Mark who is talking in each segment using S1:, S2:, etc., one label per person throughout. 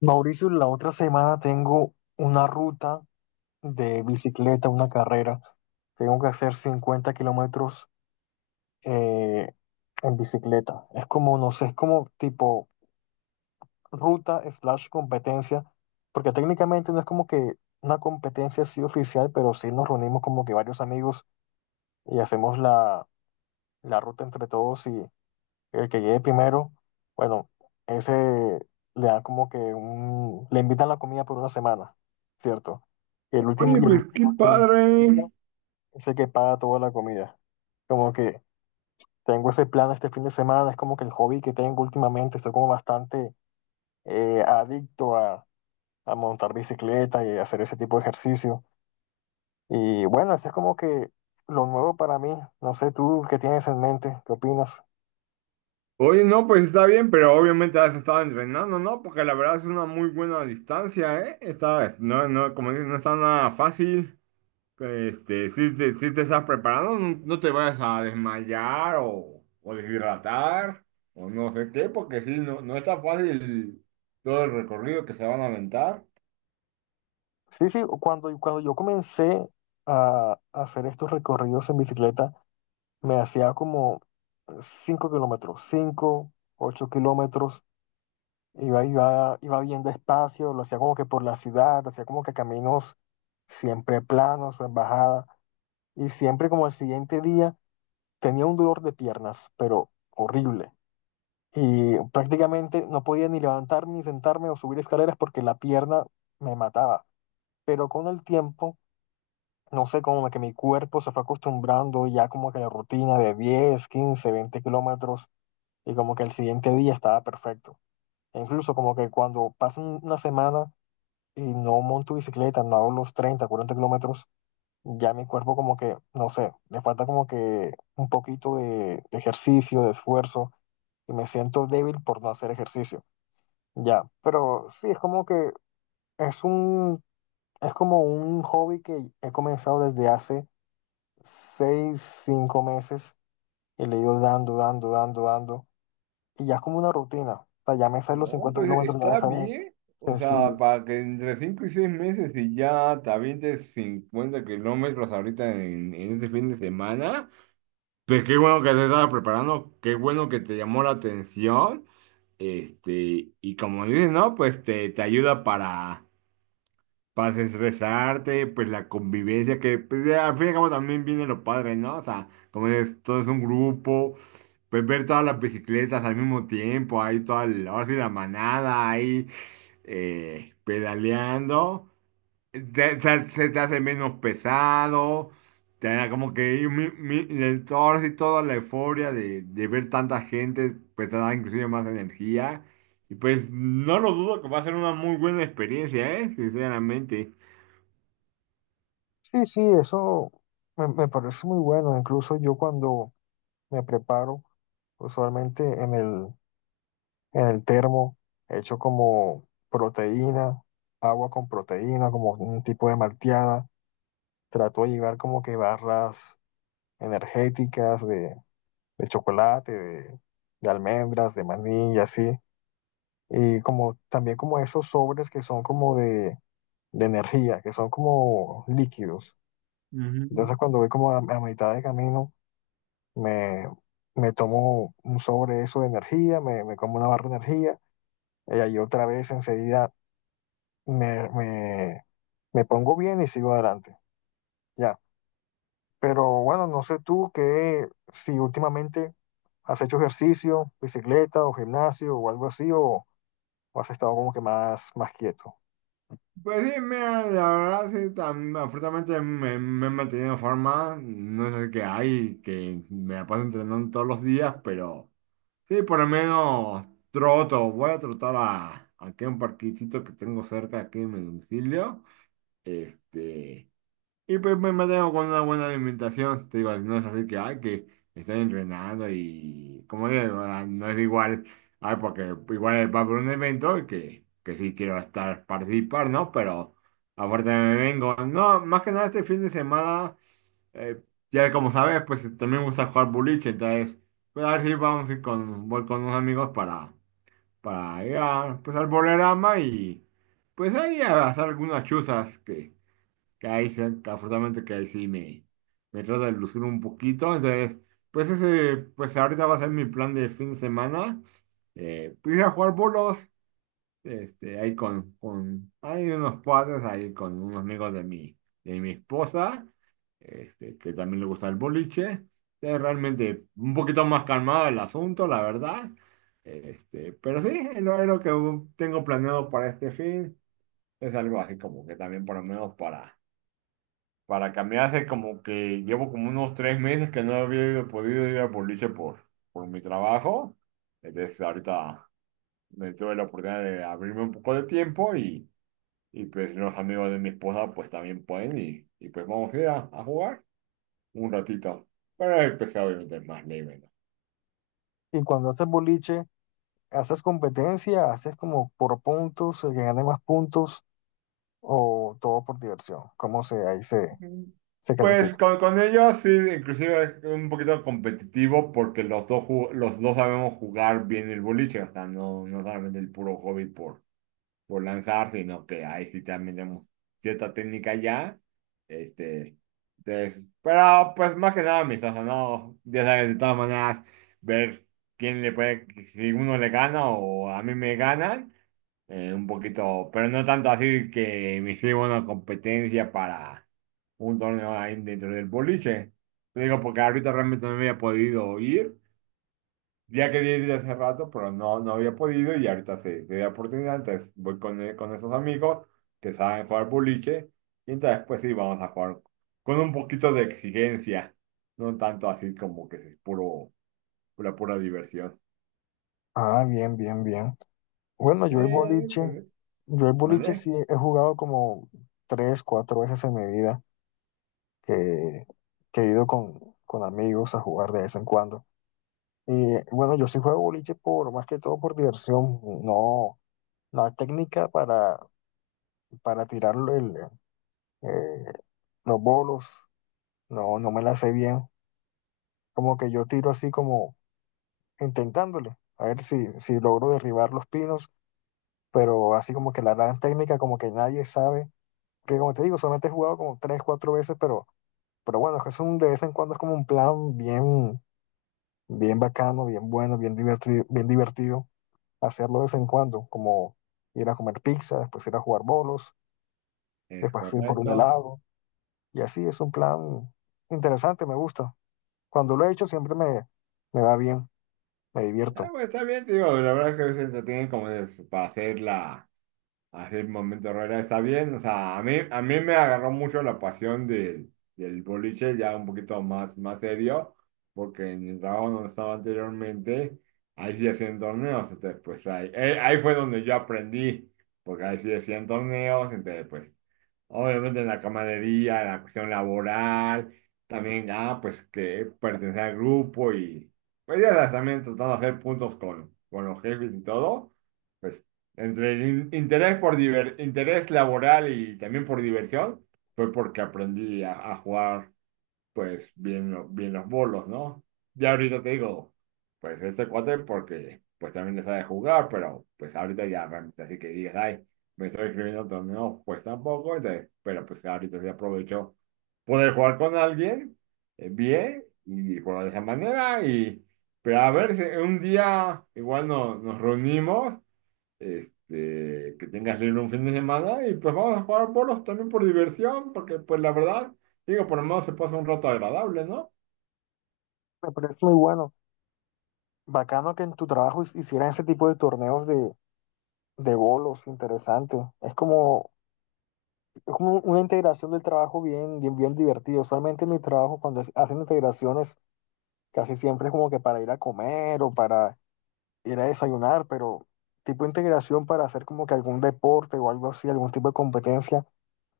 S1: Mauricio, la otra semana tengo una ruta de bicicleta, una carrera. Tengo que hacer 50 kilómetros eh, en bicicleta. Es como, no sé, es como tipo ruta slash competencia, porque técnicamente no es como que una competencia así oficial, pero sí nos reunimos como que varios amigos y hacemos la ruta entre todos el que llegue primero, bueno, ese le da como que un, le invitan la comida por una semana, ¿cierto?
S2: Oye, pues
S1: Y
S2: qué
S1: el último que llega
S2: padre.
S1: es el que paga toda la comida. Como que tengo ese plan este fin de semana, es como que el hobby que tengo últimamente, soy como bastante adicto a montar bicicleta y hacer ese tipo de ejercicio. Y bueno, eso es como que lo nuevo para mí. No sé tú qué tienes en mente, qué opinas.
S2: Oye, no, pues está bien, pero obviamente has estado entrenando, ¿no? Porque la verdad es una muy buena distancia, ¿eh? Está, no, no, como dices, no está nada fácil. Este, si te estás preparando, no, no te vayas a desmayar o deshidratar o no sé qué, porque sí, no, no está fácil todo el recorrido que se van a aventar.
S1: Sí, sí, cuando yo comencé a hacer estos recorridos en bicicleta, me hacía como 5 kilómetros, 5 8 kilómetros, iba bien despacio, lo hacía como que por la ciudad, hacía como que caminos siempre planos o en bajada, y siempre como al siguiente día tenía un dolor de piernas, pero horrible. Y prácticamente no podía ni levantarme, ni sentarme o subir escaleras porque la pierna me mataba. Pero con el tiempo no sé, como que mi cuerpo se fue acostumbrando ya como que a la rutina de 10 15 20 kilómetros y como que el siguiente día estaba perfecto. E incluso como que cuando pasa una semana y no monto bicicleta, no hago los 30 40 kilómetros, ya mi cuerpo como que, no sé, le falta como que un poquito de ejercicio, de esfuerzo y me siento débil por no hacer ejercicio. Ya, pero sí, es como que es un, es como un hobby que he comenzado desde hace seis, cinco meses y le he ido dando. Y ya es como una rutina. O sea, ya me salen los
S2: No,
S1: cincuenta
S2: pues
S1: kilómetros, ya me
S2: está
S1: salen
S2: bien. O sea,
S1: sencillos.
S2: para que entre 5 y 6 meses y ya te avientes 50 kilómetros ahorita en este fin de semana, pues qué bueno que te estabas preparando, qué bueno que te llamó la atención. Este, y como dices, ¿no? Pues te ayuda para desestresarte, pues la convivencia, que pues, ya, al fin y al cabo también viene lo padre, ¿no? O sea, como dices, todo es un grupo, pues ver todas las bicicletas al mismo tiempo, ahí toda, el- ahora sí la manada, ahí pedaleando, te- se te hace menos pesado, te da como que un mi- mi- el torso y toda la euforia de ver tanta gente, pues te da inclusive más energía. Y pues no lo dudo que va a ser una muy buena experiencia, ¿eh? Sinceramente.
S1: Sí, sí, me parece muy bueno. Incluso yo cuando me preparo, usualmente en en el termo, hecho como proteína, agua con proteína, como un tipo de malteada. Trato de llevar como que barras energéticas de chocolate, de almendras, de maní y así y como también como esos sobres que son como de energía, que son como líquidos.
S2: Ujú.
S1: Entonces cuando voy como a mitad de camino, me, me tomo un sobre eso de energía, me como una barra de energía y ahí otra vez enseguida me, me, me pongo bien y sigo adelante. Ya. Pero bueno, no sé tú qué, si últimamente has hecho ejercicio, bicicleta o gimnasio o algo así, o has estado como que más, más quieto.
S2: Pues sí, mira, la verdad, sí, tam- afortunadamente me he mantenido en forma, no es el que hay, que me la paso entrenando todos los días, pero sí, por lo menos troto, voy a trotar a, aquí a un parquecito que tengo cerca aquí en mi domicilio, este, y pues me mantengo con una buena alimentación. Te digo, no es así que, ay, que estoy entrenando y, como digo, o sea, no es igual, ay, porque igual va por un evento y que sí quiero estar, participar, ¿no? Pero a fuerte me vengo. No, más que nada este fin de semana, eh, ya como sabes, pues también me gusta jugar boliche, entonces, pues a ver si vamos a ir con, voy con unos amigos para ir a, pues, al bolerama y, pues ahí a hacer algunas chuzas que ahí, se- afortunadamente que ahí sí me trata de lucir un poquito. Entonces, pues ese, pues ahorita va a ser mi plan de fin de semana. Pues ir a jugar bolos, este, ahí con, hay unos padres ahí con unos amigos de mi esposa, este, que también le gusta el boliche. Es realmente un poquito más calmado el asunto, la verdad. Este, pero sí, es lo que tengo planeado para este fin. Es algo así como que también por lo menos para cambiar hace como que llevo como unos tres meses que no había ido- podido ir al boliche por mi trabajo. Entonces ahorita me tuve la oportunidad de abrirme un poco de tiempo y pues los amigos de mi esposa pues también pueden y pues vamos a ir a jugar un ratito. Pero empecé obviamente más leve, ¿no?
S1: Y cuando haces boliche, ¿haces competencia? ¿Haces como por puntos, el que gane más puntos o todo por diversión? ¿Cómo se, ahí se,
S2: Mm.
S1: se
S2: Pues
S1: califica?
S2: con ellos sí, inclusive es un poquito competitivo porque los dos, ju- los dos sabemos jugar bien el boliche, o sea, no, no solamente el puro hobby por lanzar, sino que ahí sí también tenemos cierta técnica ya. Este, entonces, pero pues más que nada amistoso, ¿no? Ya sabes, de todas maneras, ver quién le puede, si uno le gana o a mí me ganan, un poquito, pero no tanto así que me inscribo a una competencia para un torneo ahí dentro del boliche. Te digo, porque ahorita realmente no me había podido ir. Ya quería ir hace rato, pero no, no había podido y ahorita sí, se da oportunidad, entonces voy con esos amigos que saben jugar boliche y entonces pues sí, vamos a jugar con un poquito de exigencia, no tanto así como que es puro, pura diversión.
S1: Ah, bien, bien, bien. Bueno,
S2: Pues,
S1: yo el boliche
S2: ¿vale?
S1: sí he jugado como tres, cuatro veces en mi vida, que, que he ido con amigos a jugar de vez en cuando. Y bueno, yo sí juego boliche por, más que todo por diversión, no, la técnica para tirar el, eh, los bolos, no, no me la sé bien como que yo tiro así como intentándole, a ver si, si logro derribar los pinos, pero así como que la gran técnica como que nadie sabe, porque como te digo, solamente he jugado como tres, cuatro veces, pero bueno, es un, de vez en cuando es como un plan bien, bien bacano, bien bueno, bien divertido hacerlo de vez en cuando, como ir a comer pizza, después ir a jugar bolos,
S2: Es
S1: después ir por un
S2: correcto.
S1: helado, y así es un plan interesante, me gusta. Cuando lo he hecho siempre me va bien, me
S2: Ah,
S1: divierto.
S2: pues, está bien, te digo, la verdad es que se entretienen como es para hacer la. Así el momento Herrera está bien. O sea, a mí me agarró mucho la pasión del boliche, ya un poquito más, más serio, porque en el trabajo donde estaba anteriormente, ahí sí hacían torneos. Entonces, pues ahí, ahí fue donde yo aprendí, porque ahí sí hacían torneos. Entonces, pues obviamente en la camaradería, en la cuestión laboral, también ya, pues que pertenecer al grupo y pues ya las también tratando de hacer puntos con los jefes y todo, pues entre el in- interés por diver- interés laboral y también por diversión, fue porque aprendí a jugar pues bien, lo- bien los bolos, ¿no? Ya ahorita te digo, pues este cuate porque pues también le sabe jugar, pero pues ahorita ya realmente así que digas, ay, me estoy escribiendo torneos, pues tampoco, entonces, pero pues ahorita sí aprovecho poder jugar con alguien bien y jugar de esa manera pero a ver si un día igual no, nos reunimos este, que tengas libre un fin de semana y pues vamos a jugar bolos también por diversión, porque pues la verdad, digo, por lo menos se pasa un rato agradable, ¿no?
S1: Me parece muy bueno. Bacano que en tu trabajo hicieran ese tipo de torneos de bolos, interesante. Es como una integración del trabajo bien, bien, bien divertido. Usualmente en mi trabajo, cuando hacen integraciones, casi siempre es como que para ir a comer o para ir a desayunar, pero tipo de integración para hacer como que algún deporte o algo así, algún tipo de competencia,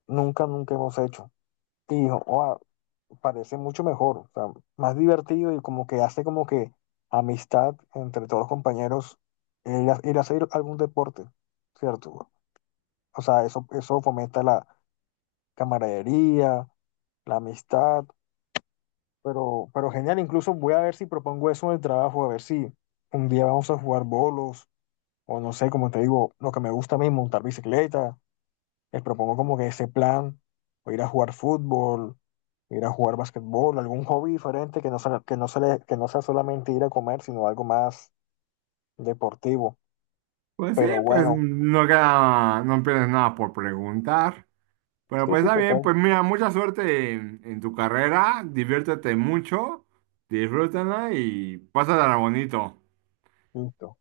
S1: nunca, nunca hemos hecho. Y, oh, parece mucho mejor, o sea, más divertido y como que hace como que amistad entre todos los compañeros el hacer algún deporte, ¿cierto? O sea, eso fomenta la camaradería, la amistad, pero genial, incluso voy a ver si propongo eso en el trabajo, a ver si un día vamos a jugar bolos o no sé, como te digo, lo que me gusta a mí, montar bicicleta les propongo como que ese plan, o ir a jugar fútbol, ir a jugar basquetbol, algún hobby diferente que no sea, que que no sea solamente ir a comer, sino algo más deportivo.
S2: Pues sí,
S1: Pero
S2: pues
S1: bueno,
S2: no queda, no pierdes nada por preguntar. Pero
S1: sí,
S2: pues
S1: sí,
S2: está bien,
S1: total.
S2: pues mira, mucha suerte en tu carrera, diviértete mucho, disfrútala y pásala bonito.
S1: Listo.